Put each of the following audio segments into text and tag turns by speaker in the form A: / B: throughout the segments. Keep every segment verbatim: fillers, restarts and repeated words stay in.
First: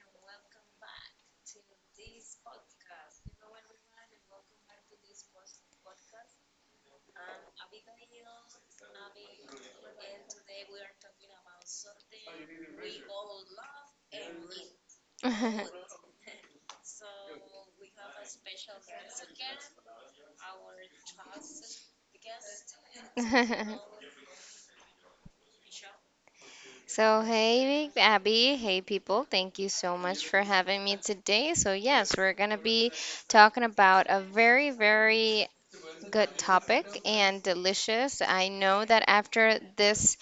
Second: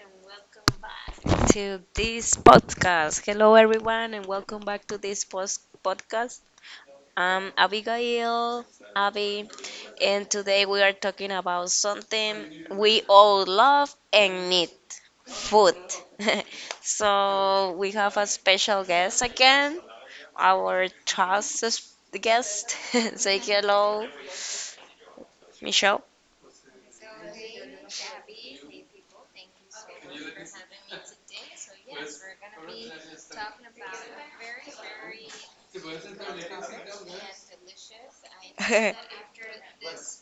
A: and welcome back to this podcast. Hello everyone, and welcome back to this post podcast. I'm Abigail, Abby, and today we are talking about something we all love and need food. so we have a special guest again, our trusted guest. Say hello, Michelle.
B: So, hey, Abby, hey, people, thank you so much for having me today. So, yes, we're going to be talking about a very, very good topic and delicious. I know that after this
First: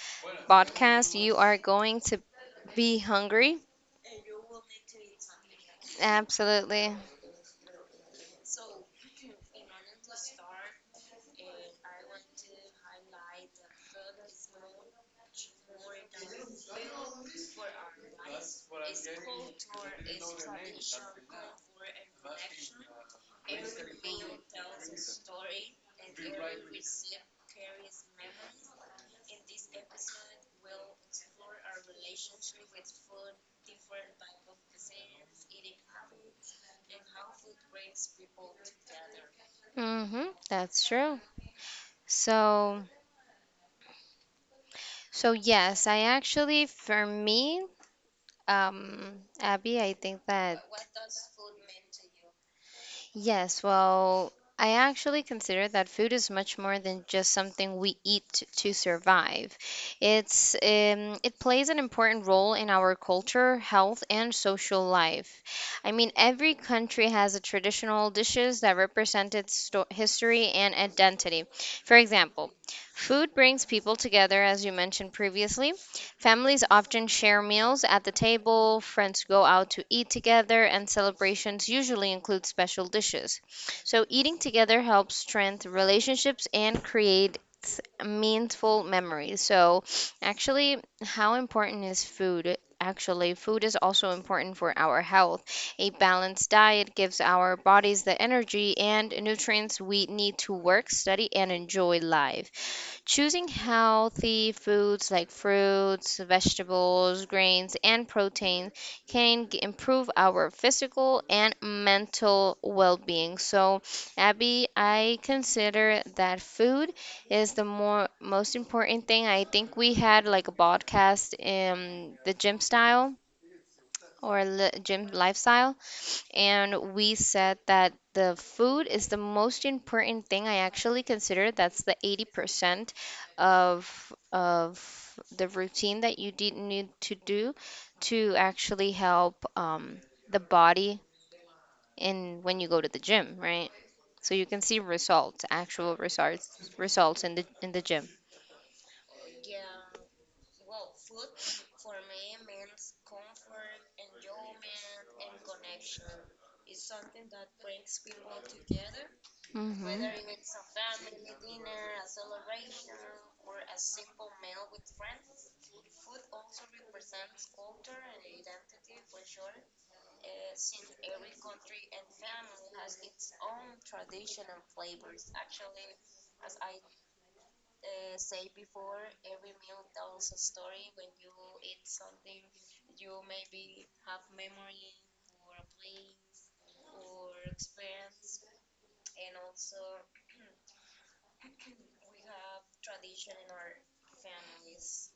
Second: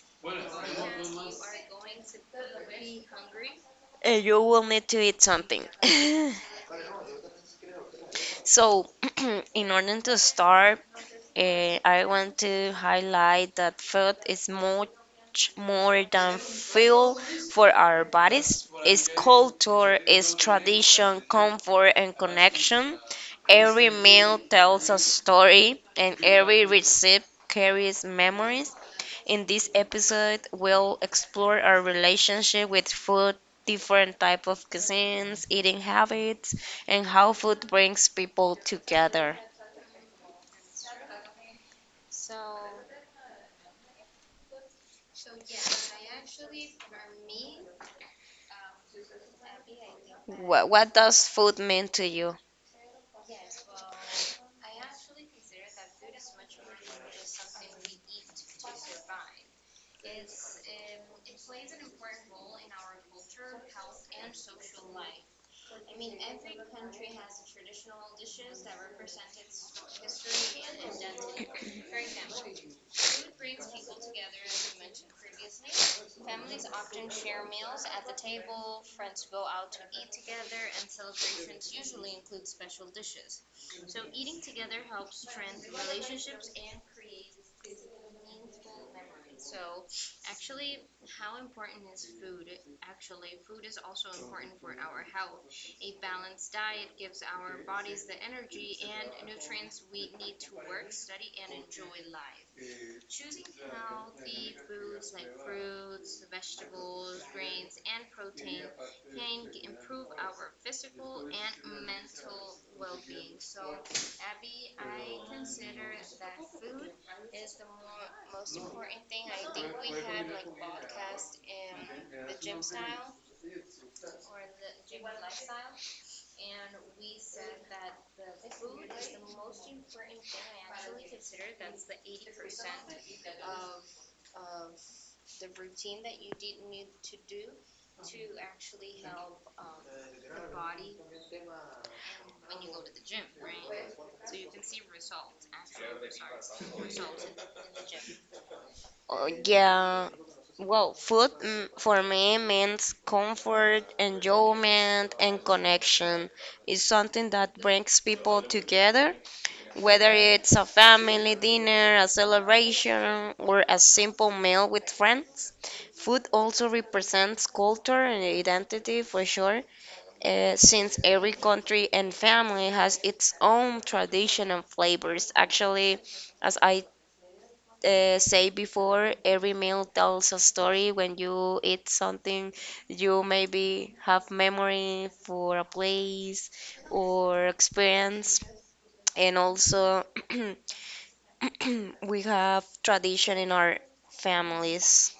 B: podcast, you are going to be hungry.
A: And you will need to eat something.
B: Absolutely.
A: So, in order to start, eh, I want to highlight that food is much more than fuel for our bodies. It's culture, it's tradition, comfort, and connection. Every meal tells a story, and every recipe carries memories. In this episode, we'll explore our relationship with food, different type of cuisines, eating habits, and how food brings people together.
B: Mm-hmm, that's true. So, so yes, I actually, for me, um, Abby, I think that
A: What, what does food mean to you?
B: yes, well, I actually consider that food is much more than just something we eat t- to survive. It's um, it plays an important role in our culture, health, and social life. I mean, every country has a traditional dishes that represent its sto- history and identity. For example, food brings people together, as you mentioned previously. Families often share meals at the table, friends go out to eat together, and celebrations usually include special dishes. So, eating together helps strengthen relationships and creates meaningful memories. So, actually, how important is food? Actually, food is also important for our health. A balanced diet gives our bodies the energy and nutrients we need to work, study, and enjoy life. Choosing healthy foods like fruits, vegetables, grains, and protein can g- improve our physical and mental well being. So, Abby, I consider that food is the more most important thing. I think we had like a podcast in the gym style or li- gym lifestyle, and we said that the food is the most important thing. I actually consider that's the eighty percent of of the routine that you did need to do to actually help um, the body in when you go to the gym, right? So you can see results, actual results, results in the in the gym.
A: Oh, yeah. Well, food mm, for me means comfort, enjoyment, and connection. It's something that brings people together.
B: Hmm.
A: Whether it's a family dinner, a celebration, or a simple meal with friends, food also represents culture and identity for sure, uh, since every country and family has its own tradition and flavors. Actually, as I uh, say before, every meal tells a story. When you eat something, you maybe have memory for a place or experience, and also. We have tradition in our families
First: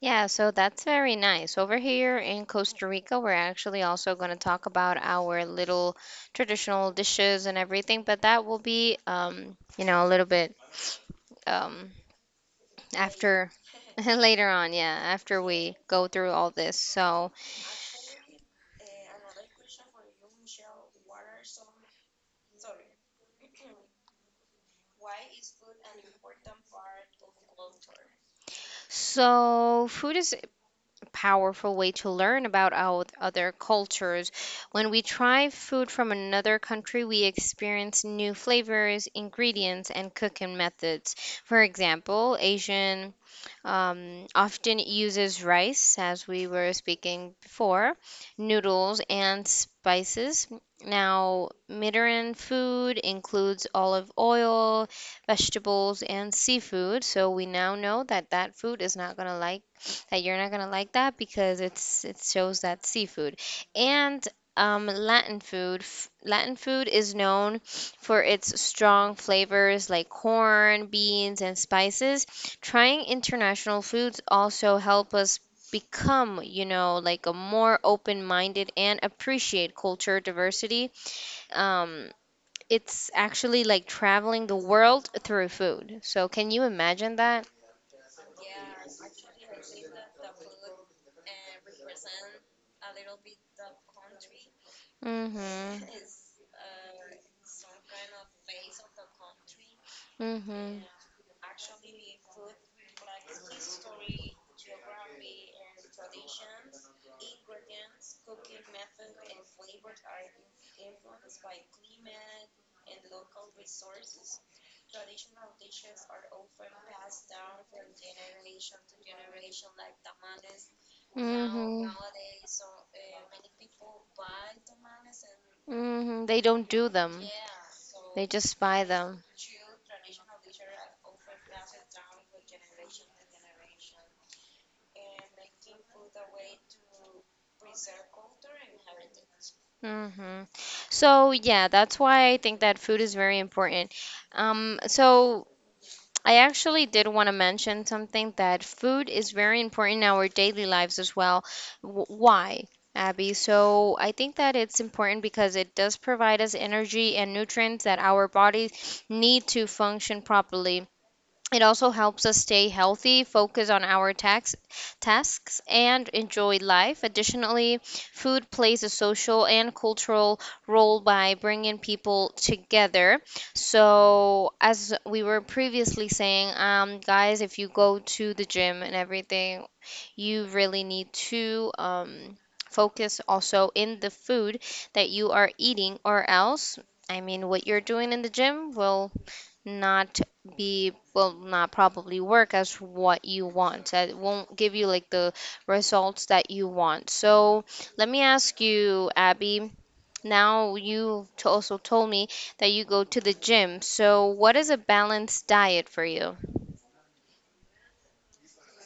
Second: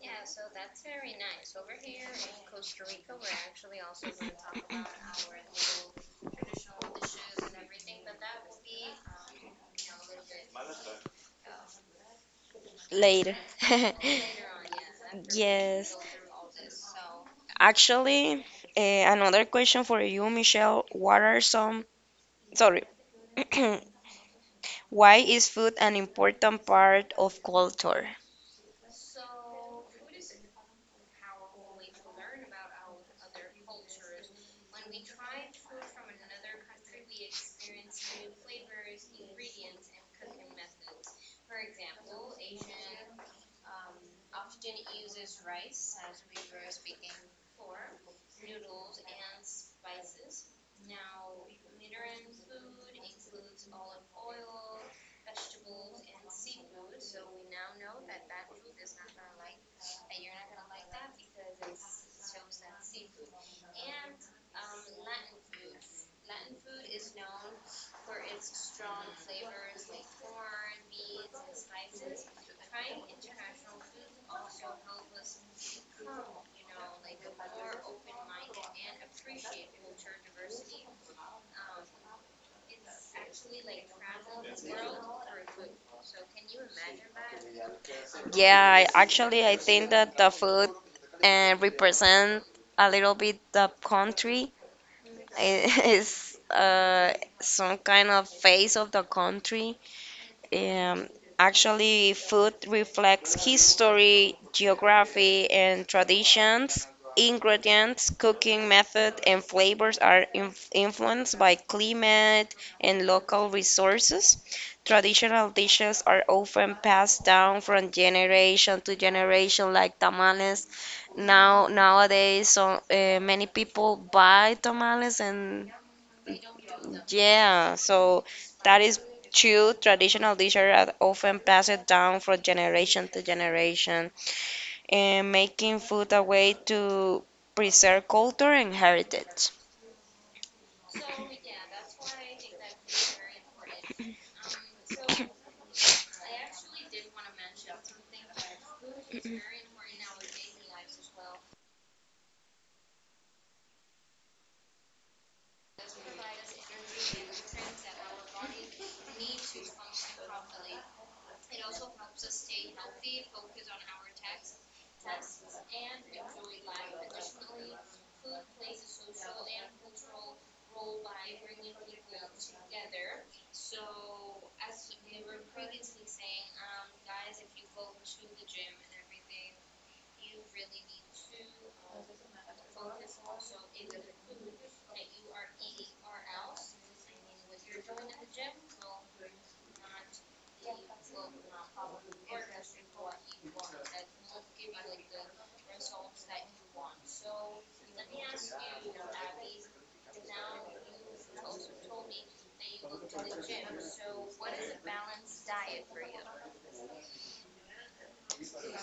B: Yeah, so that's very nice. Over here in Costa Rica, we're actually also going to talk about our little traditional dishes and everything, but that will be, um, you know, a little bit um,
A: later.
B: after later on, yeah, after we
A: Yes.
B: go through all this. So,
A: Actually, eh, another question for you, Michelle. What are some, sorry, why is food an important part of culture?
B: so food is powerful way to learn about our other cultures. When we try food from another country, we experience new flavors, ingredients, and cooking methods. For example, Asian um, often uses rice, as we were speaking before, noodles, and spices. Now, Mediterranean food includes olive oil, vegetables, and seafood. So we now know that that food is not gonna like that you're not gonna like that because it's it shows that seafood. And um, Latin food. F- Latin food is known for its strong flavors like corn, beans, and spices. Trying international foods also help us become, you know, like a more open-minded and appreciate culture diversity. Um, it's actually like traveling the world through food. So can you imagine that?
A: Yeah, I, actually, I think that the food uh, represent a little bit the country. It
B: Mm-hmm.
A: is uh, some kind of face of the country.
B: Mm-hmm.
A: Um, actually, food reflects history, geography, and traditions. Ingredients, cooking method, and flavors are inf- influenced by climate and local resources. Traditional dishes are often passed down from generation to generation, like tamales. Now,
B: Mm-hmm.
A: nowadays, so, uh, many people buy tamales and
B: Mm-hmm. They don't do them.
A: yeah, so
B: They just
A: that
B: buy
A: is
B: them.
A: true. Traditional dishes are often passed down from generation to generation, and making food a way to preserve culture and heritage.
B: Mm-hmm. So yeah, that's why I think that food is very important. Um, so I actually did want to mention something that food is very important in our daily lives as well. W Why, Abby? So I think that it's important because it does provide us energy and nutrients that our bodies need to function properly. It also helps us stay healthy, focus on our tax, tasks, and enjoy life. Additionally, food plays a social and cultural role by bringing people together. So, as we were previously saying, um, guys, if you go to the gym and everything, you really need to um, focus also in the food that you are eating, or else, I mean, what you're doing in the gym will not be will not probably work as what you want, that won't give you like the results that you want. So let me ask you, Abby, now you t- also told me that you go to the gym, so what is a balanced diet for you?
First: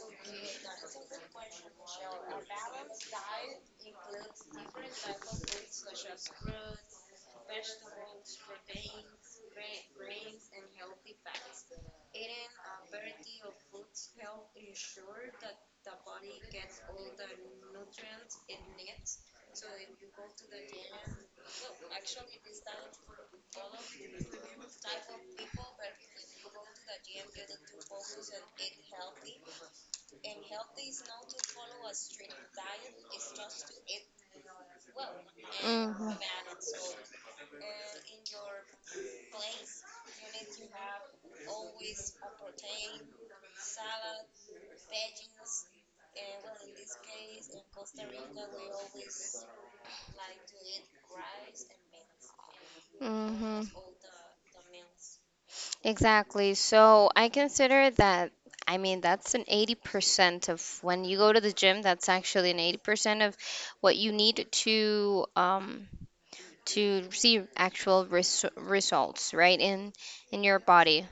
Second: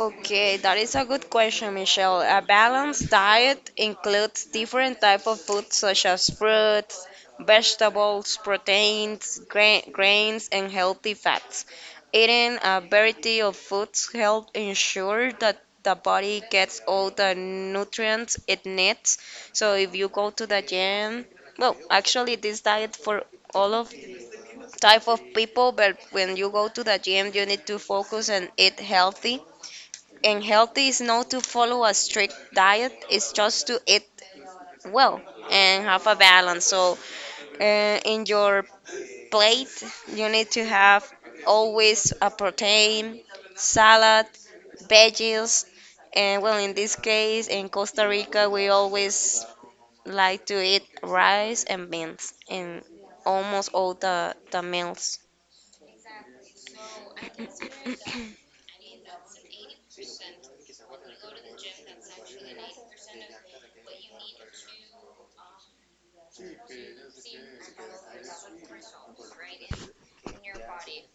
A: Okay, that is a good question, Michelle. A balanced diet includes different type of foods such as fruits, vegetables, proteins, gra- grains, and healthy fats. Eating a variety of foods helps ensure that the body gets all the nutrients it needs. So if you go to the gym, well, actually this diet for all of type of people, but when you go to the gym, you need to focus and eat healthy, and healthy is not to follow a strict diet, it's just to eat well and have
B: Hmm.
A: a balance. So, uh, in your plate, you need to have always a protein, salad, veggies, and well, in this case, in Costa Rica, we always like to eat rice and beans in
B: Hmm.
A: almost all the, the meals.
B: Exactly. So I consider that, I mean, that's an eighty percent of when you go to the gym, that's actually an eighty percent of what you need to um to see actual res results, right? In in your body.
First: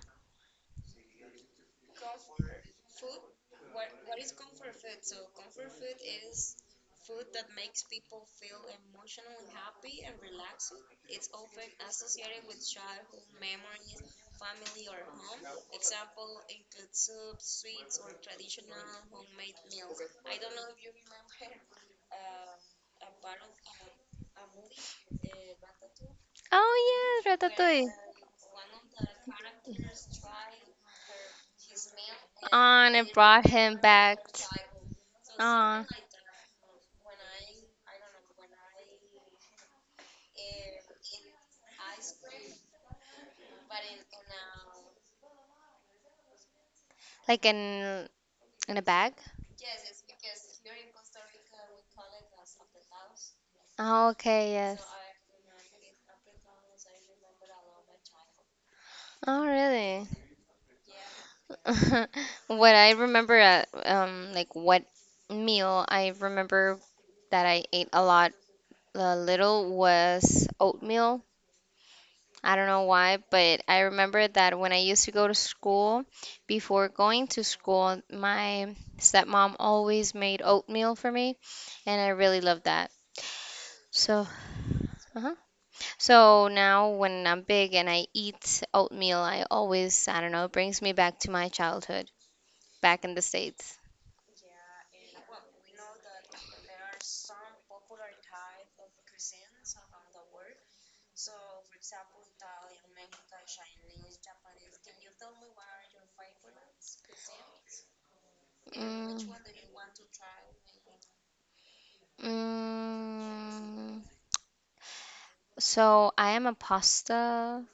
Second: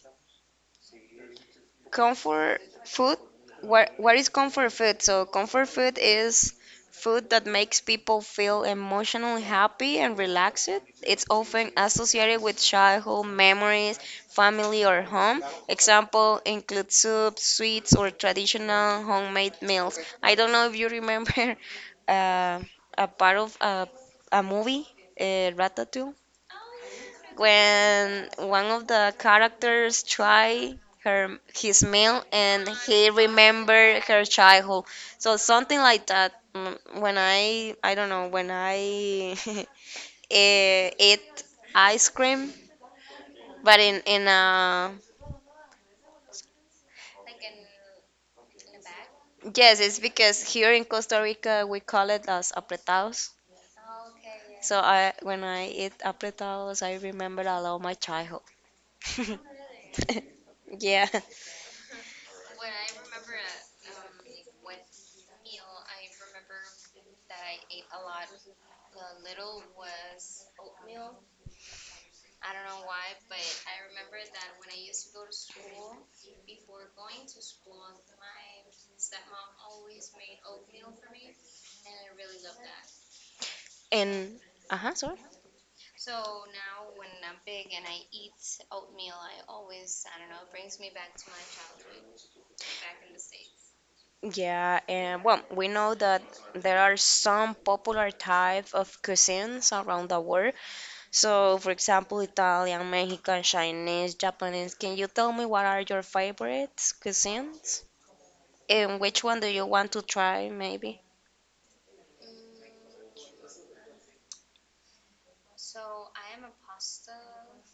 A: Comfort food. What what is comfort food? So comfort food is food that makes people feel emotionally happy and relaxed. It's often associated with childhood memories, family or home. Example include soup, sweets or traditional homemade meals. I don't know if you remember uh, a part of a a movie, uh, ratatouille,
B: Oh yeah, Ratatouille.
A: when one of the characters try her his meal and
B: Ah, and
A: he
B: it brought him
A: remember
B: back.
A: her childhood. So something
B: Ah,
A: like that. Mm, When I I don't know when I eh, eat ice cream, but in in uh
B: like in in a bag.
A: yes, it's because here in Costa Rica we call it as apretados.
B: Oh, okay,
A: So
B: yes.
A: I when I eat apretados, I remember a lot of my childhood.
B: Oh, really?
A: Yeah,
B: What I remember, uh, um, like what meal I remember that I ate a lot uh, little was oatmeal. I don't know why, but I remember that when I used to go to school, before going to school, my stepmom always made oatmeal for me, and I really loved that. So,
A: and uh huh, sorry.
B: uh-huh. So now when I'm big and I eat oatmeal, I always, I don't know, it brings me back to my childhood back in the States.
A: Yeah, and well, we know that there are some popular type of cuisines around the world. So, for example, Italian, Mexican, Chinese, Japanese. Can you tell me what are your favorite cuisines? And
B: Mm.
A: which one do you want to try, maybe?
B: Mm, so I am a pasta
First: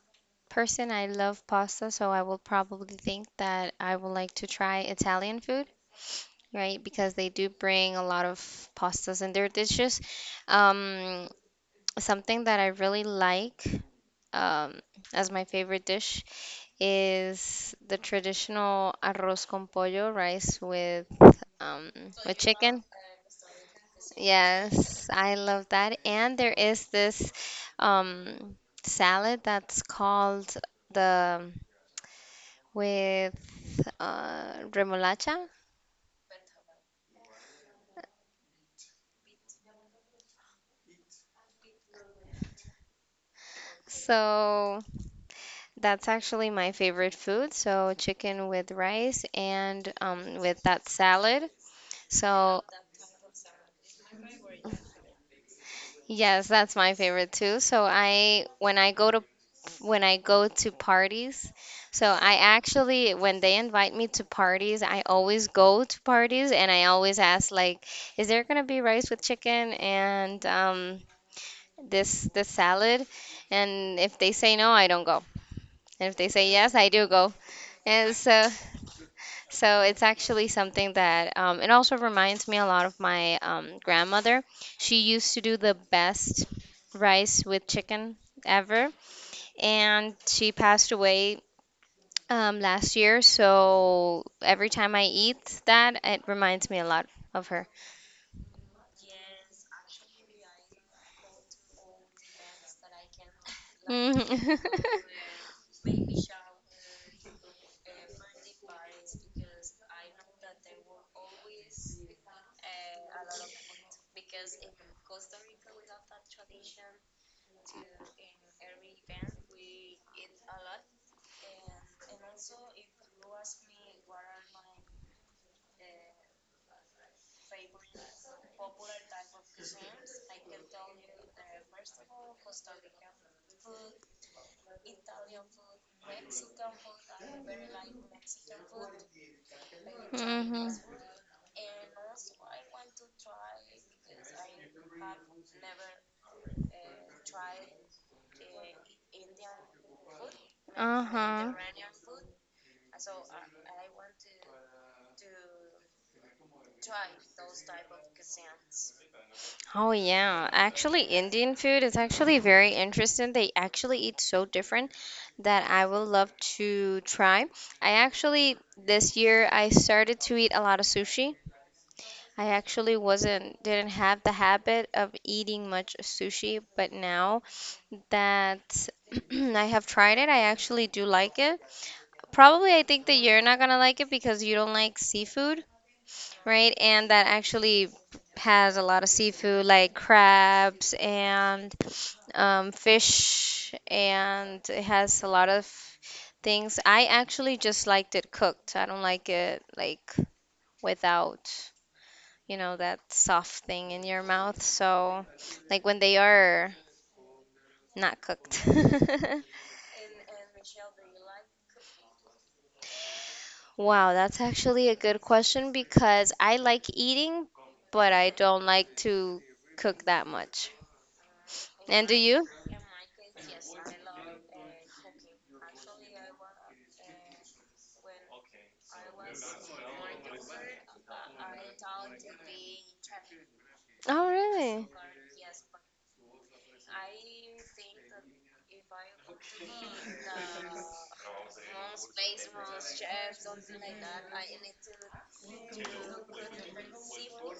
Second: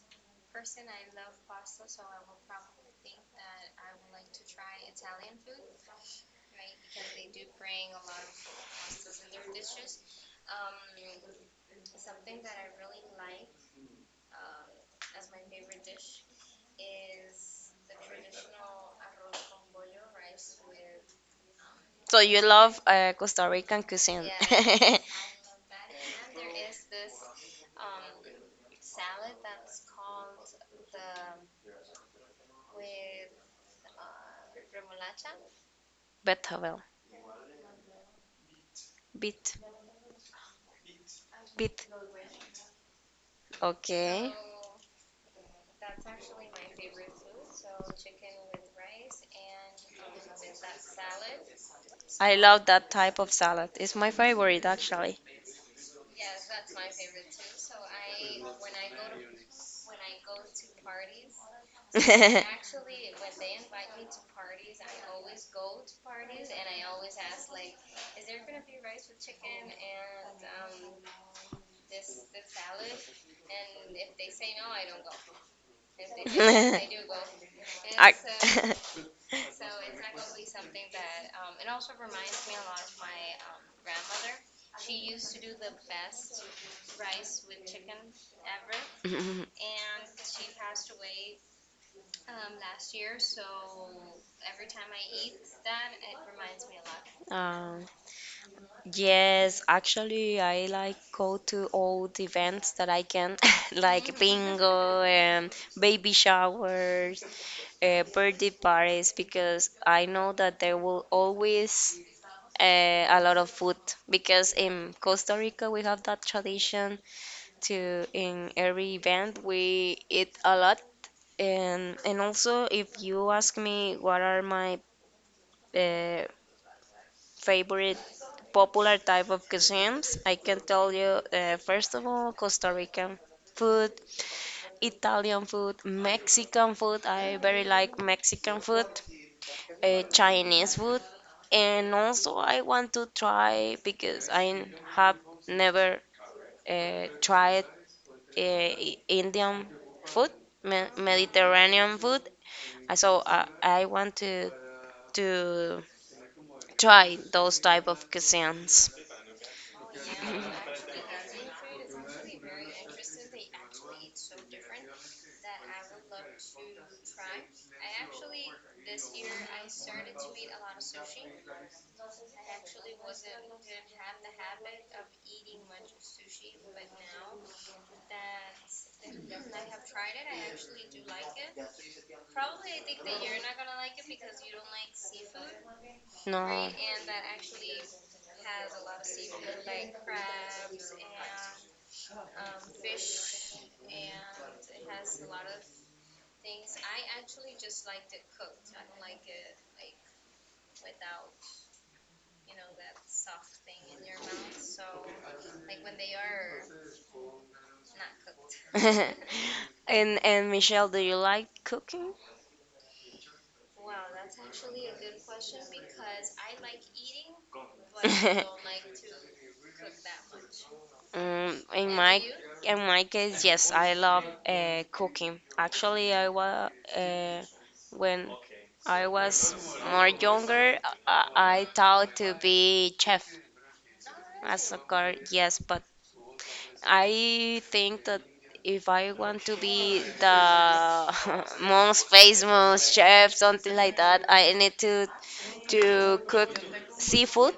B: person. I love pasta, so I will probably think that I would like to try Italian food, right? Because they do bring a lot of pastas in their dishes. Um, something that I really like um, as my favorite dish is the traditional arroz con pollo, rice with um,
A: So
B: with
A: you love
B: chicken.
A: uh, Costa Rican cuisine. Yeah.
B: Yes, I love that. And there is this um, salad that's called the with uh, remolacha.
A: Betabel. Beet. Beet. Okay.
B: So that's actually my favorite food. So chicken with rice and um, with that salad.
A: I
B: So
A: love that type of salad. It's my favorite, actually.
B: yes, that's my favorite too. So I when I go to when I go to parties. So I actually, when they invite me to parties, I always go to parties and I always ask like, is there gonna be rice with chicken and um, this this salad? And if they say no, I don't go. And if they say yes, I do go.
A: I-
B: And so so it's actually something that um, it also reminds me a lot of my um, grandmother. She used to do the best rice with chicken ever, and she passed away um last year, so every time I eat that, it reminds me a lot of her.
A: Um, yes, actually, I like go to all the events that I can, like
B: Mhm.
A: bingo and baby showers, uh, birthday parties, because I know that there will always uh, a lot of food. Because in Costa Rica, we have that tradition to in every event we eat a lot. And and also, if you ask me what are my uh, favorite popular type of cuisines. I can tell you, uh, first of all, Costa Rican food, Italian food, Mexican food. I very like Mexican food, uh,
B: Mhm.
A: Chinese food, and also I want to try because I have never uh, tried uh, I- Indian food, Me-
B: Uh-huh.
A: Mediterranean food. Uh, So uh, I want to to try those type of cuisines.
B: Oh yeah. Actually, Indian food is actually very interesting. They actually eat so different that I would love to try. I actually this year I started to eat a lot of sushi. I actually wasn't didn't have the habit of eating much sushi, but now that I have tried it, I actually do like it. Probably I think that you're not gonna like it because you don't like seafood,
A: No.
B: right? And that actually has a lot of seafood like crabs and um, fish, and it has a lot of things. I actually just liked it cooked. I don't like it like without you know, that soft thing in your mouth. So, like when they are not cooked.
A: And and Michelle, do you like cooking?
B: Wow, that's actually a good question because I like eating, but I don't like to cook that much.
A: Mm, in
B: And do
A: my
B: you?
A: in my case, yes, I love uh, cooking. Actually, I was uh, when I was more younger, I, I thought to be chef
B: Oh,
A: as a
B: really?
A: girl, yes, but I think that if I want to be the most famous chef, something like that, I need to to cook seafood,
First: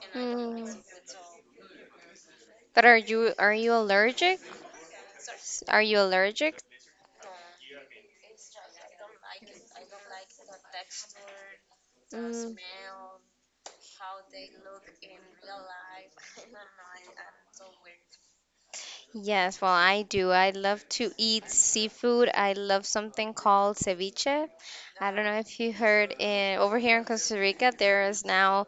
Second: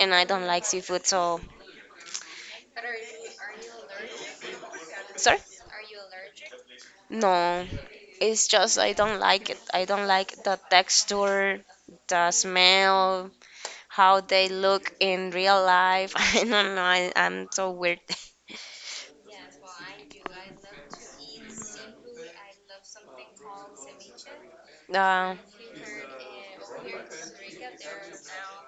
A: and I don't like
B: Mm.
A: seafood. So,
B: But are you are you allergic?
A: sorry,
B: Are you allergic?
A: no, it's just I don't like it. I don't like the texture, the
B: Mm.
A: smell, how they look in real life. I don't know. I, I'm so weird.
B: Yes, well, I do. I love to eat seafood. I love something called ceviche. I don't
A: Uh,
B: know if you heard in over here in Costa Rica, there is now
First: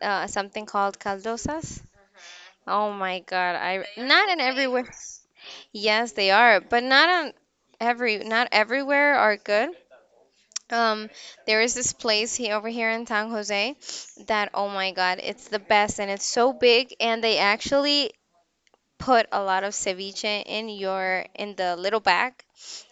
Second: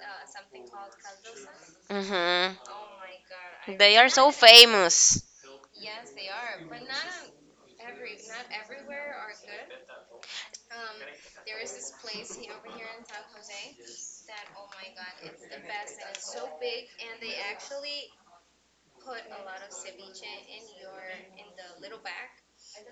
B: uh, something called caldosas.
A: mhm.
B: Oh my God, I
A: They are
B: not
A: so
B: in everywhere.
A: famous.
B: Yes, they are, but not on every not everywhere are good. Um, there is this place here over here in San Jose that oh my God, it's the best and it's so big and they actually put a lot of ceviche in your in the little bag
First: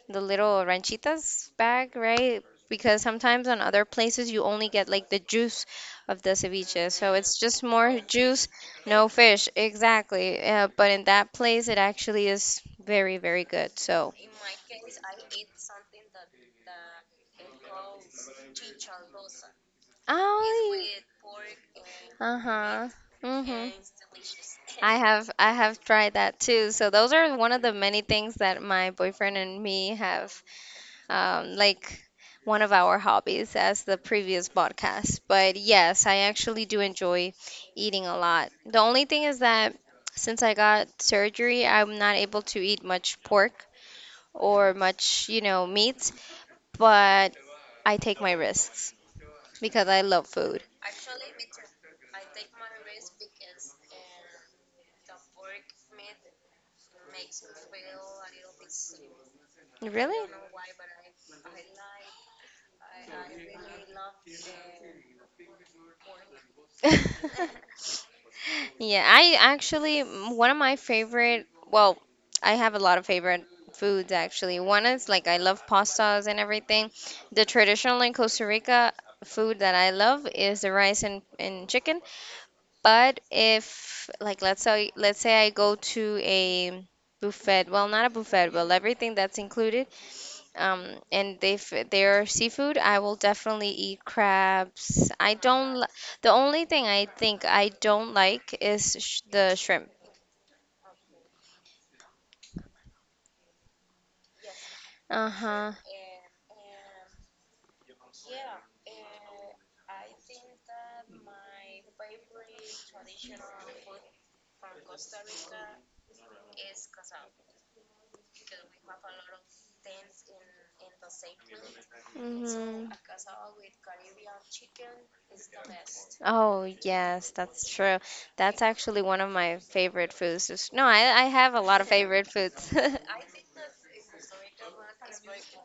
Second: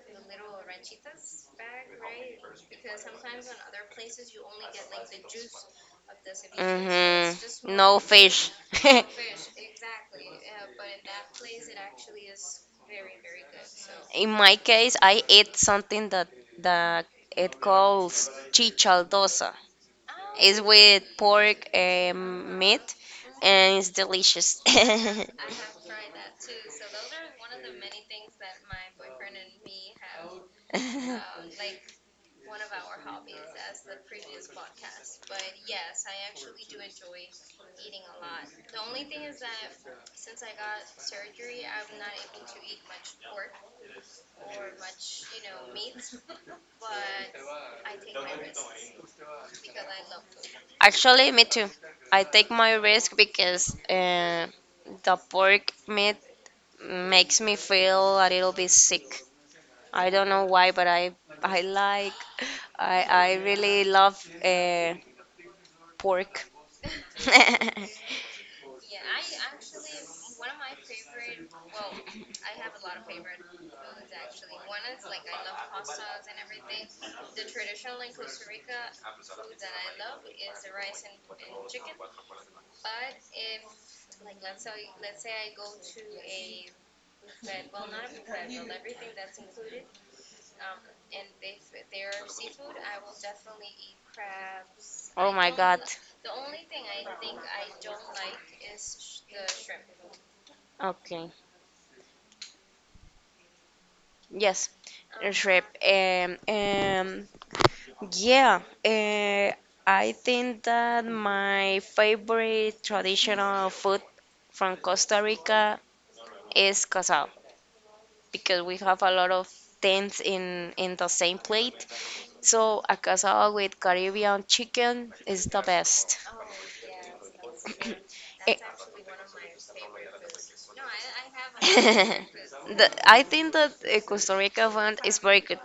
B: the little ranchitas bag, right? Because sometimes on other places you only get like the juice of the ceviche. So it's just
A: Hmm. No
B: more juice,
A: fish.
B: no fish. Exactly. Yeah, but in that place it actually is very, very good. So,
A: In my case, I eat something that that it calls chichaldosa. It's
B: oh,
A: with pork and meat,
B: uh-huh. Mm-hmm.
A: and it's delicious.
B: I have I have tried that too. So those are one of the many things that my boyfriend and me have um, like one of our hobbies as the previous podcast. But yes, I actually do enjoy eating a lot. The only thing is that since I got surgery, I'm not able to eat much pork or much, you know, meat, but I take my risks because I love food.
A: Actually, me too. I take my risk because uh, the pork meat makes me feel a little bit sick. I
B: Really?
A: don't know why, but I I like I I really love uh, pork.
B: Yeah, I actually, m- one of my favorite, well, I have a lot of favorite foods actually. One is like I love pastas and everything. The traditional in Costa Rica food that I love is the rice and, and chicken. But if like let's say let's say I go to a buffet, well, not a buffet, well, everything that's included um, and if they're seafood, I will definitely eat crabs.
A: Oh
B: I
A: my
B: don't
A: God.
B: li- the only thing I think I don't like is sh the shrimp.
A: Okay. Yes. Shrimp.
B: Uh-huh.
A: Um, um, yeah. Uh, I think that my favorite traditional food from Costa Rica is casado because we have a lot of things in in the same plate. So
B: Hmm.
A: a casado with Caribbean chicken is the best.
B: Oh, yes, that's true.
A: Eh,
B: That's actually one of my favorite foods. Just- no, I, I have a lot of favorite foods.
A: the, I think that uh, Costa Rica food is very good.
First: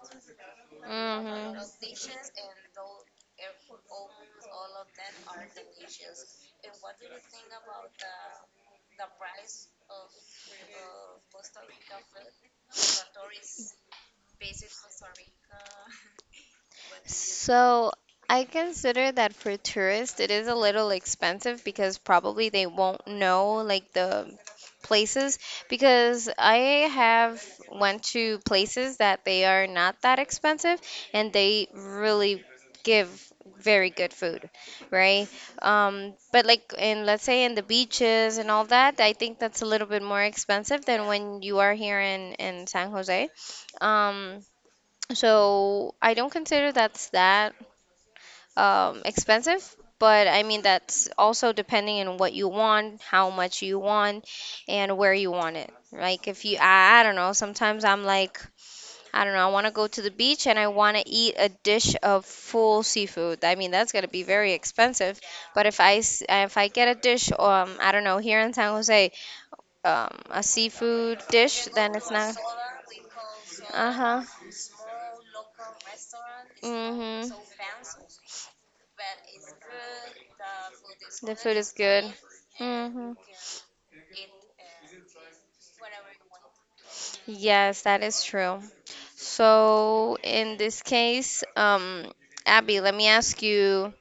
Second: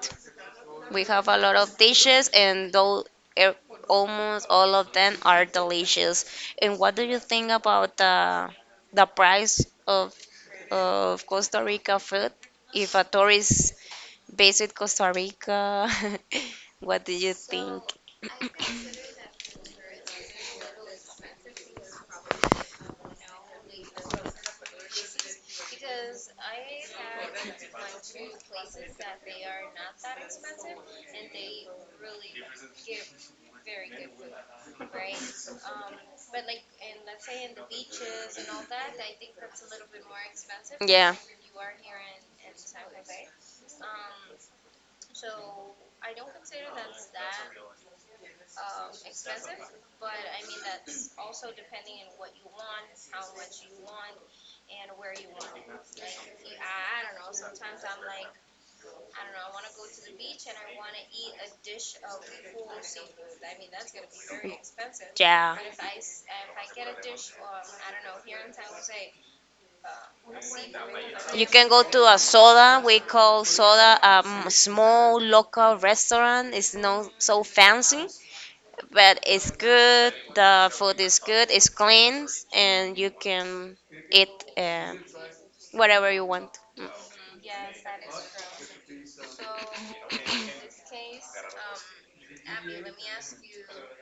A: We have a lot
B: Hmm.
A: of dishes, and though e- almost all of them are delicious. And what do you think about the the price of of Costa Rica food? If a tourist visit Costa Rica, what do you think?
B: So I consider that for tourists it is a little expensive because probably they won't know like the places because I have went to places that they are not that expensive and they really give very good food, right?
A: So,
B: Um, but like in let's say in the beaches and all that, I think that's a little bit more expensive than
A: yeah,
B: when you are here in in San Jose. Um, so I don't consider that's that um, expensive, but I mean that's also depending on what you want, how much you want, and where you want it. Like if you, I, I don't know. Sometimes I'm like, I don't know. I want to go to the beach and I want to eat a dish of full seafood. I mean that's gonna be very expensive.
A: yeah,
B: But if I s- if I get a dish, um, I don't know, here in San Jose, um, a seafood
A: you
B: dish,
A: can go
B: then it's
A: to a
B: not.
A: soda. We call
B: Uh
A: soda
B: huh.
A: a small local restaurant. It's not
B: Mm-hmm.
A: so fancy, but it's good. The food is
B: The
A: good.
B: food
A: It's
B: is good.
A: clean, and you
B: Mm-hmm.
A: can eat uh, whatever you want. Mm,
B: Yes, that is true. So in this case, um, Abby, let me ask you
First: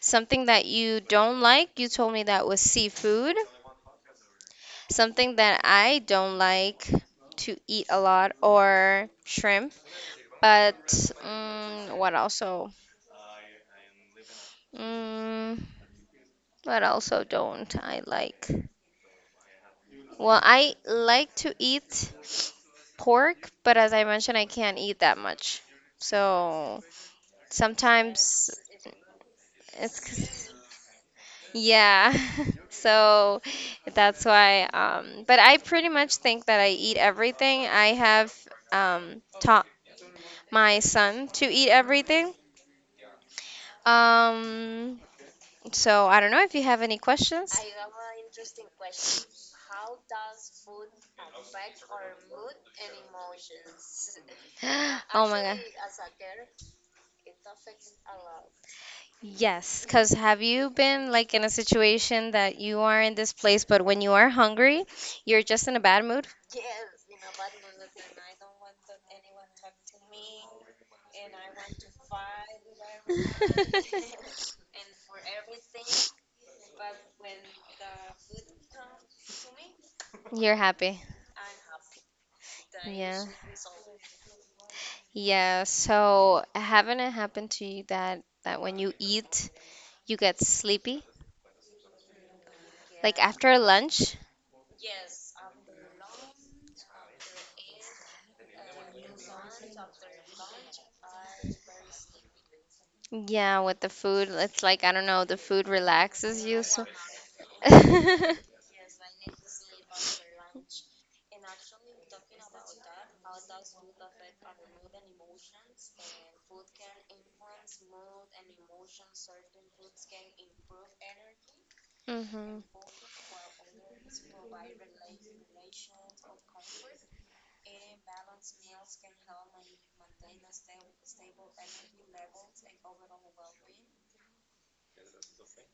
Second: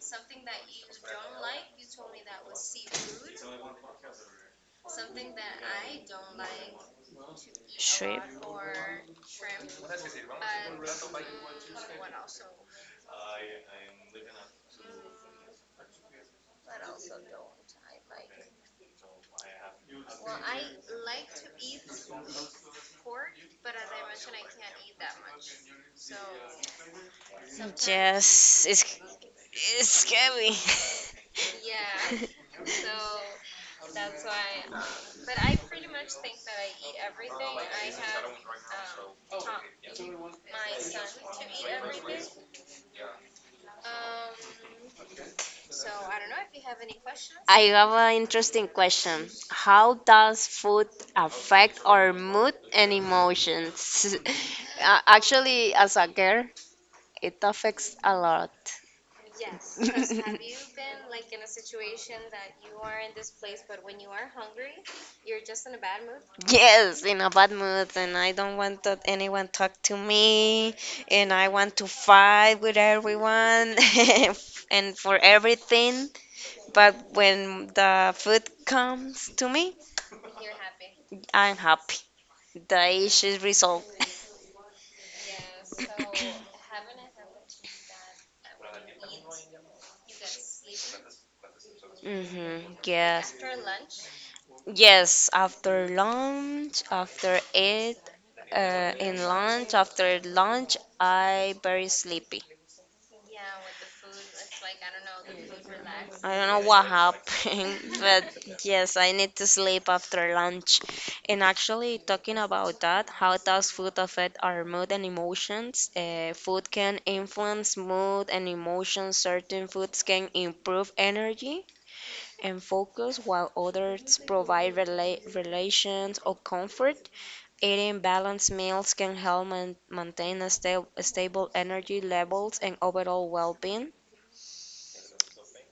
B: something that you don't like. You told me that was seafood. Something that I don't like to eat a
A: Shrimp.
B: lot or shrimp. But mm, what also? Mm, what also don't I like? Well, I like to eat pork, but as I mentioned, I can't eat that much. So
A: Sometimes,
B: sometimes
A: yes, it's it's
B: it's,
A: scary.
B: yeah. So that's why. Um, but I pretty much think that I eat everything. I have um, taught my son to eat everything. Um, So I don't know if you have any questions.
A: I have an interesting question. How does food affect our mood and emotions? A-
B: Oh my god.
A: Actually, as a girl, it affects a lot.
B: Yes, because have you been like in a situation that you are in this place, but when you are hungry, you're just in a bad mood?
A: Yes, in a bad mood, and I don't want that anyone talk to me, and I want to fight with everyone and for everything. But when the food comes to me,
B: You're happy.
A: I'm happy. The
B: Yeah.
A: issue is resolved.
B: Yeah, so haven't it happened to you that that when you eat, you get sleepy?
A: Mm-hmm.
B: Like
A: Yes.
B: after lunch.
A: Yes, after lunch, after it, uh, in lunch, after lunch, I very sleepy.
B: Yeah, with the food, it's like, I don't know, the food
A: I
B: relaxes
A: don't
B: you,
A: know
B: so.
A: what happened, but yes, I need to sleep after lunch. And actually, talking about that, how does food affect our mood and emotions? Uh, food can influence mood and emotions. Certain foods can improve energy
B: Hmm.
A: and focus, while others provide rela- relations or comfort. Eating balanced meals can help man- maintain a sta- stable energy levels and overall well-being.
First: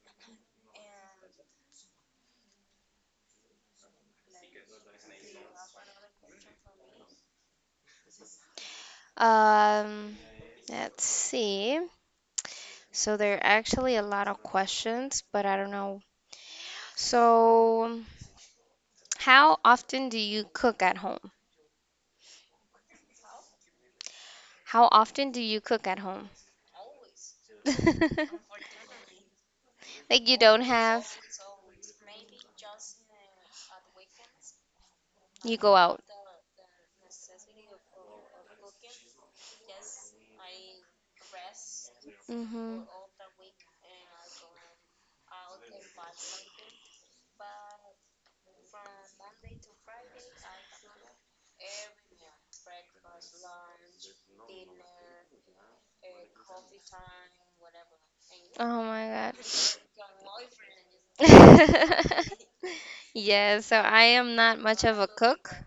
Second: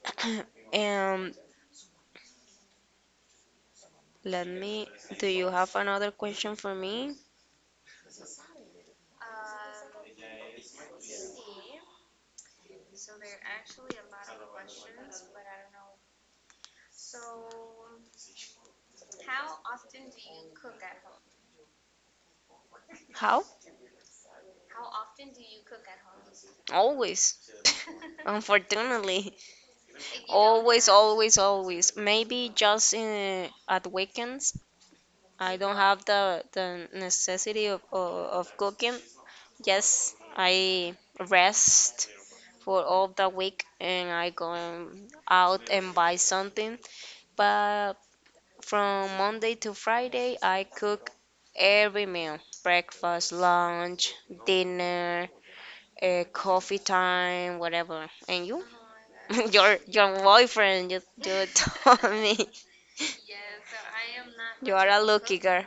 A: And Let me. Do you have another question for me?
B: Um, let's see. So there are actually a lot of questions, but I don't know. So, how often do you cook at home?
A: How?
B: How often do you cook at home?
A: Always. Unfortunately.
B: Like you don't
A: Always,
B: have,
A: always, always. Maybe just in, at weekends. I
B: you
A: don't
B: go
A: have
B: out.
A: the, the necessity of, of, of cooking. Yes, I rest for
B: Hmm.
A: all the week and I go out and buy something. But from Monday to Friday, I cook every meal, breakfast, lunch, dinner, uh, coffee time, whatever. And you?
B: Oh my
A: your your boyfriend you, you told
B: God.
A: me.
B: Yeah, so I am not
A: You
B: much
A: are
B: of
A: a
B: a
A: lucky
B: cook.
A: girl.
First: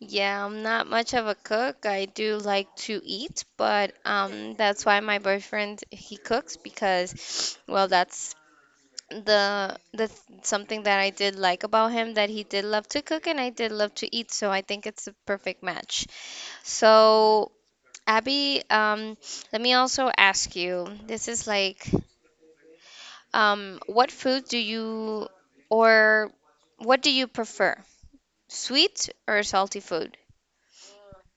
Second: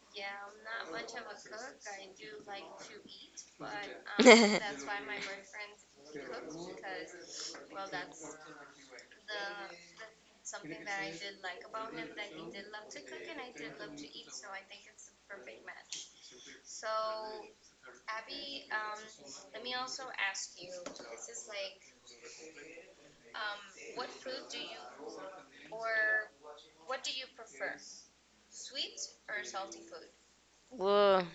B: Yeah, I'm not much of a cook. I do like to eat, but um that's why my boyfriend he cooks because well that's the the th- something that I did like about him that he did love to cook and I did love to eat, so I think it's a perfect match. So Abby, um, let me also ask you. This is like. Um, what food do you or what do you prefer? Sweet or salty food?
A: Whoa.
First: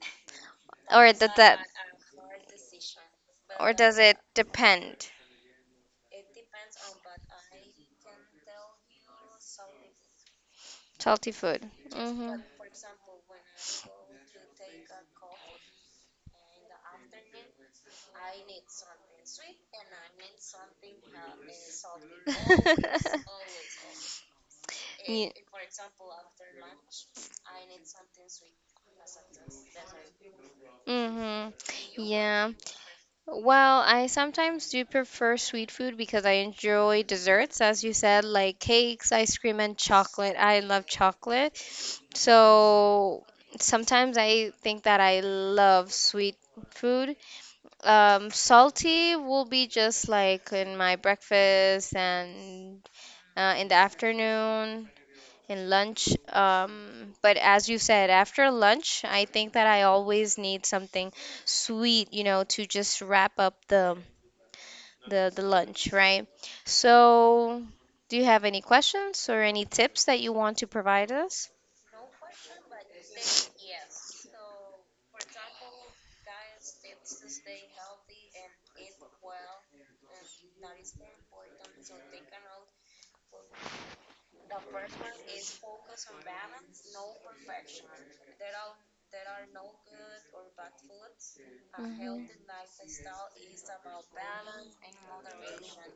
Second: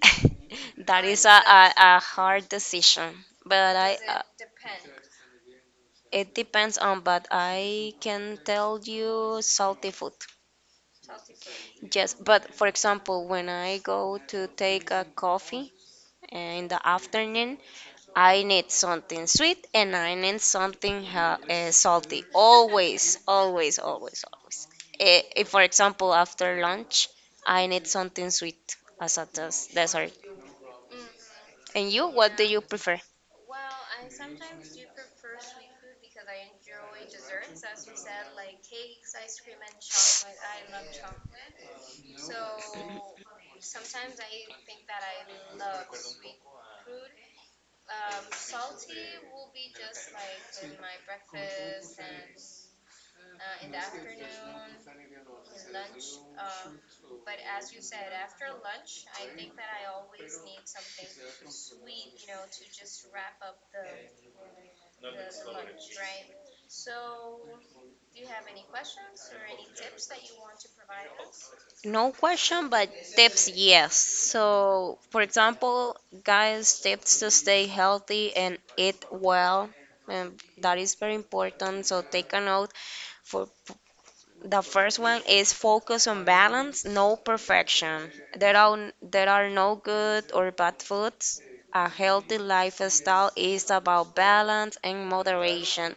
A: That
B: Or
A: is a,
B: does that
A: a, a hard decision.
B: or
A: But
B: does
A: I.
B: it
A: Uh,
B: depend?
A: it depends on, but I can tell you salty food.
B: Salty food.
A: Yes,
B: Mm-hmm.
A: but for example, when I go to take a coffee uh, in the afternoon, I need something sweet and I need something ha- uh, salty. Always, always, always, always. Eh,
B: Yeah.
A: If, for example, after lunch, I need something sweet as a des- dessert. And
B: Mm-hmm.
A: you, what do
B: Yeah.
A: you prefer?
B: Well, I sometimes do prefer sweet food because I enjoy desserts, as you said, like cakes, ice cream, and chocolate. I love chocolate. So sometimes I think that I love sweet food. Um, salty will be just like in my breakfast and uh, in the afternoon, in lunch. Um, but as you said, after lunch, I think that I always need something sweet, you know, to just wrap up the the the lunch, right? So, do you have any questions or any tips that you want to provide us?
A: No question, but tips, yes. So, for example, guys, tips to stay healthy and eat well. And that is very important. So, take a note. For the first one is focus on balance, no perfection. There are there are no good or bad foods. A
B: Mhm.
A: healthy lifestyle is about balance and moderation.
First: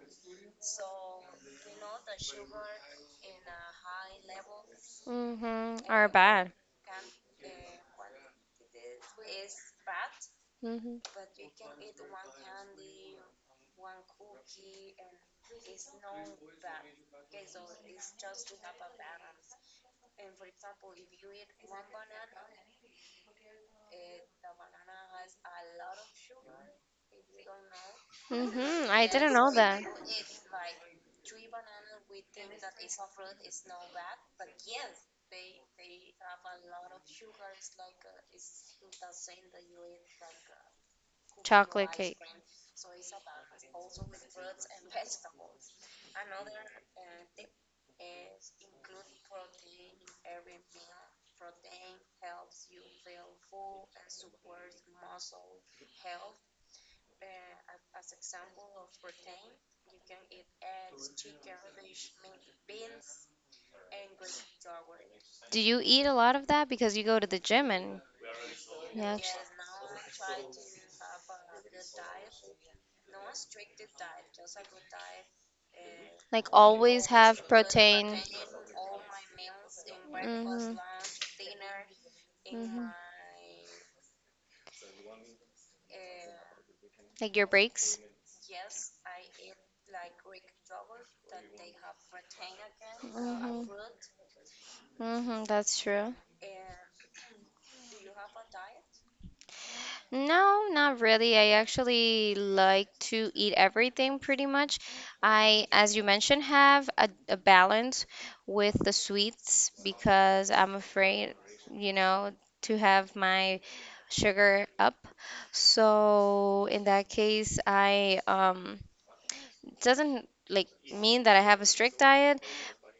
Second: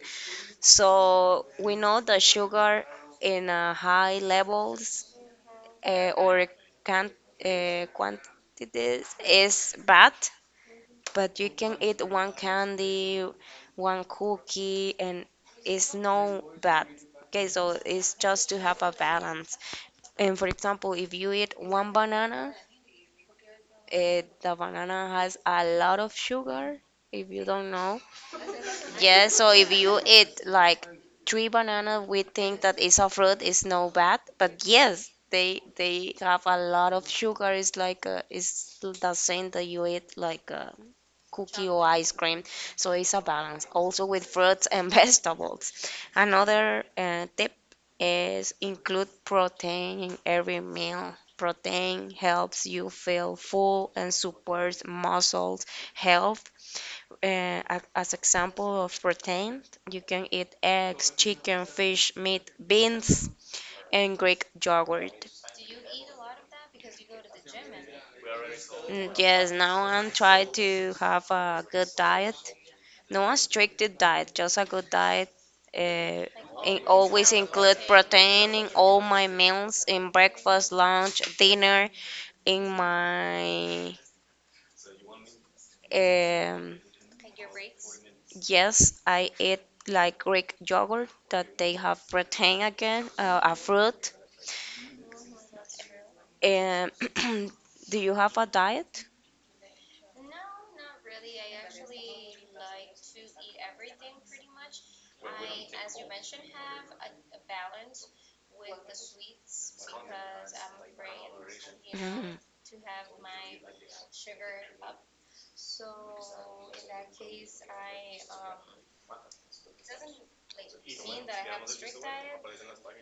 A: So, we know that sugar in uh, high levels
B: Mhm. Are
A: uh, or
B: bad.
A: can uh, quantities is bad,
B: Mhm.
A: but you can eat one candy, one cookie, and it's no bad. Okay, so it's just to have a balance. And for example, if you eat one banana, eh, the banana has a lot of sugar, if you don't know.
B: Mhm. I didn't
A: Yes, so
B: know
A: if
B: that.
A: you eat like three banana, we think that it's a fruit, it's no bad. But yes, they they have a lot of sugar. It's like uh, it's the same that you eat like uh, cookie or
B: Chocolate
A: ice
B: cake.
A: cream. So it's a balance, also with fruits and vegetables. Another uh, tip is include protein in every meal. Protein helps you feel full and supports muscles health. Uh, a- as example of protein, you can eat eggs, chicken, fish, meat, beans, and Greek yogurt.
B: Do you eat a lot of that because you go to the gym and yeah,
A: Mm, yes, now I'm trying to have a good diet. No, a strict diet, just a good diet. Uh,
B: like
A: and
B: always
A: always
B: have
A: include
B: protein.
A: protein in all my meals, in breakfast,
B: Mhm.
A: lunch, dinner, in
B: Mhm.
A: my um,
B: Like your breaks?
A: yes, I eat like Greek yogurt that they have protein again, uh, a
B: Mm-hmm.
A: fruit.
B: Mm-hmm, that's true.
A: And do you have a diet?
B: No, not really. I actually like to eat everything pretty much. I, as you mentioned, have a, a balance with the sweets because I'm afraid, you know,
A: Mm.
B: to have my sugar up. So in that case, I um it doesn't like mean that I have a strict diet,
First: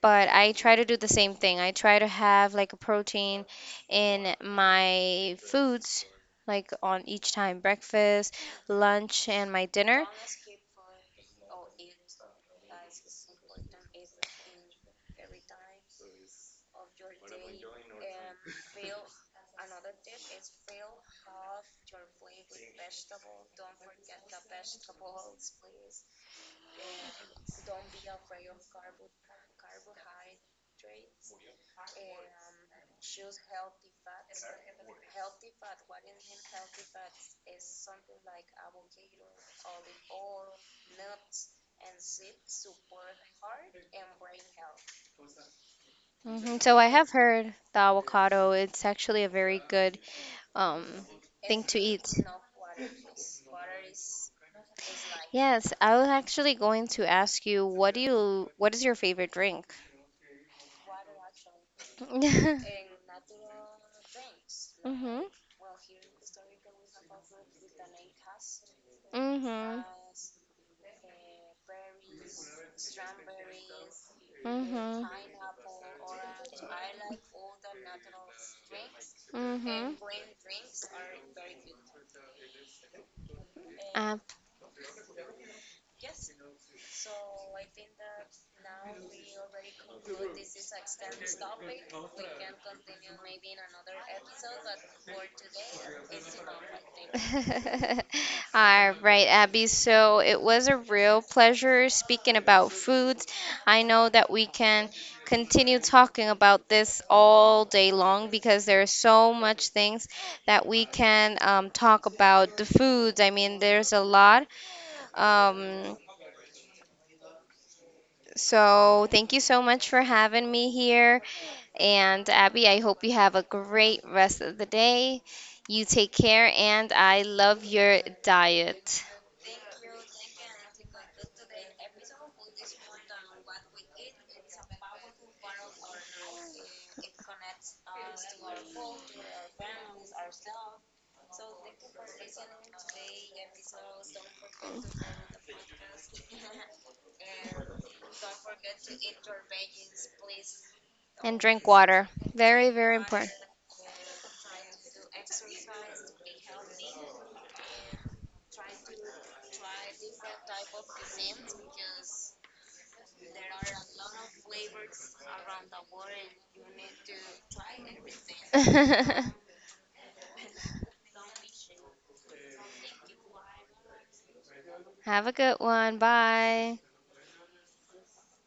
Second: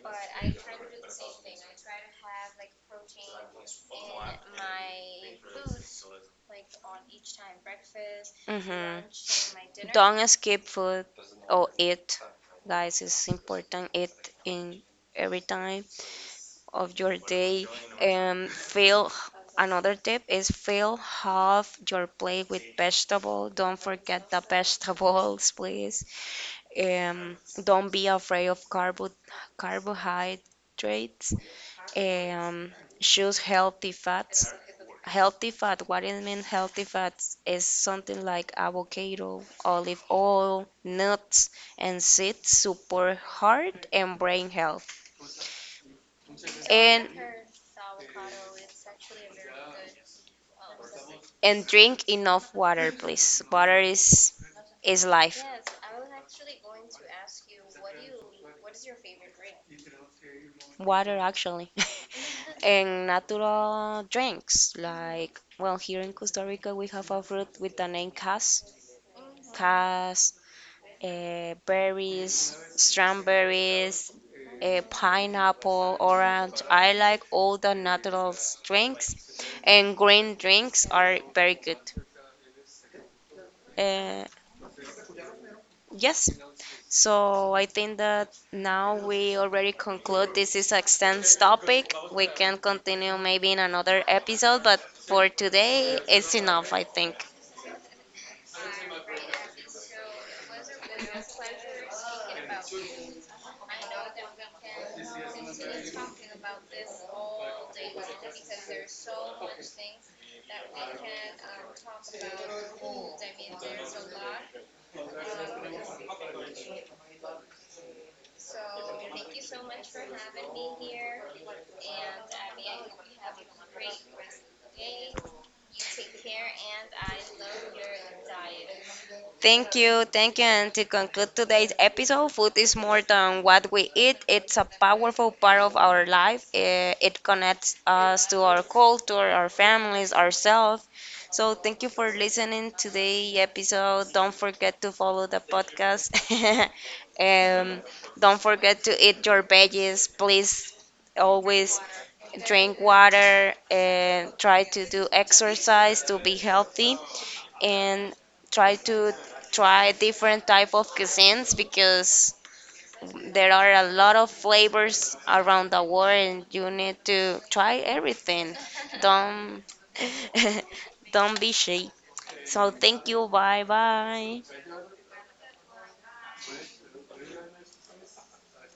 B: but I try to do the same thing. I try to have like a protein in my foods, like on each time breakfast, lunch, and my
A: Mm-hmm.
B: dinner.
A: Don't skip food or eat, guys. It's important. Eat in every time of your day. Um, fill Another tip is fill half your plate with vegetable. Don't forget the vegetables, please. Um, don't be afraid of carbo carbohydrates. Um, choose healthy fats. Healthy fat, what it mean healthy fats is something like avocado, olive oil, nuts, and seeds support heart and brain health.
B: Hmm. So I
A: And
B: have heard the avocado, it's actually a very good um thing
A: and
B: to
A: drink
B: eat.
A: enough water, please. Water is is life.
B: Yes, I was actually going to ask you what do you what is your favorite drink?
A: Water actually. And natural drinks.
B: Mm-hmm.
A: Like, well, here in Costa Rica, we have a fruit with the name cas,
B: Mm-hmm.
A: cas, uh, berries, strawberries, uh,
B: Mm-hmm.
A: pineapple, orange. I like all the natural drinks, and green drinks are very good. Uh, Yes. So I think that now we already conclude this is a extensive topic. We can continue maybe in another episode, but for today it's
B: Enough,
A: enough, I
B: I
A: think.
B: think. All right, Abby. So it was a real pleasure speaking about foods. I know that we can continue talking about this all day long because there are so much things that we can um, talk about the foods. I mean, there's a lot. Um, so, thank you so much for having me here. And Abby, I hope you have a great rest of the day. You take care, and I love your diet.
A: Thank you, thank you. And to conclude today's episode, food is more than what we eat. It's a powerful part of our life. Eh, It connects us to our culture, our families, ourselves. So thank you for listening to the episode. Don't forget to follow the podcast. um, don't forget to eat your veggies. Please
B: And drink
A: always
B: water. Very,
A: drink
B: very important.
A: water and try to do exercise to be healthy and try to try different type of cuisines because there are a lot of flavors around the world and you need to try everything. Don't don't be shy. So thank you. Bye bye.
B: Have a good one. Bye.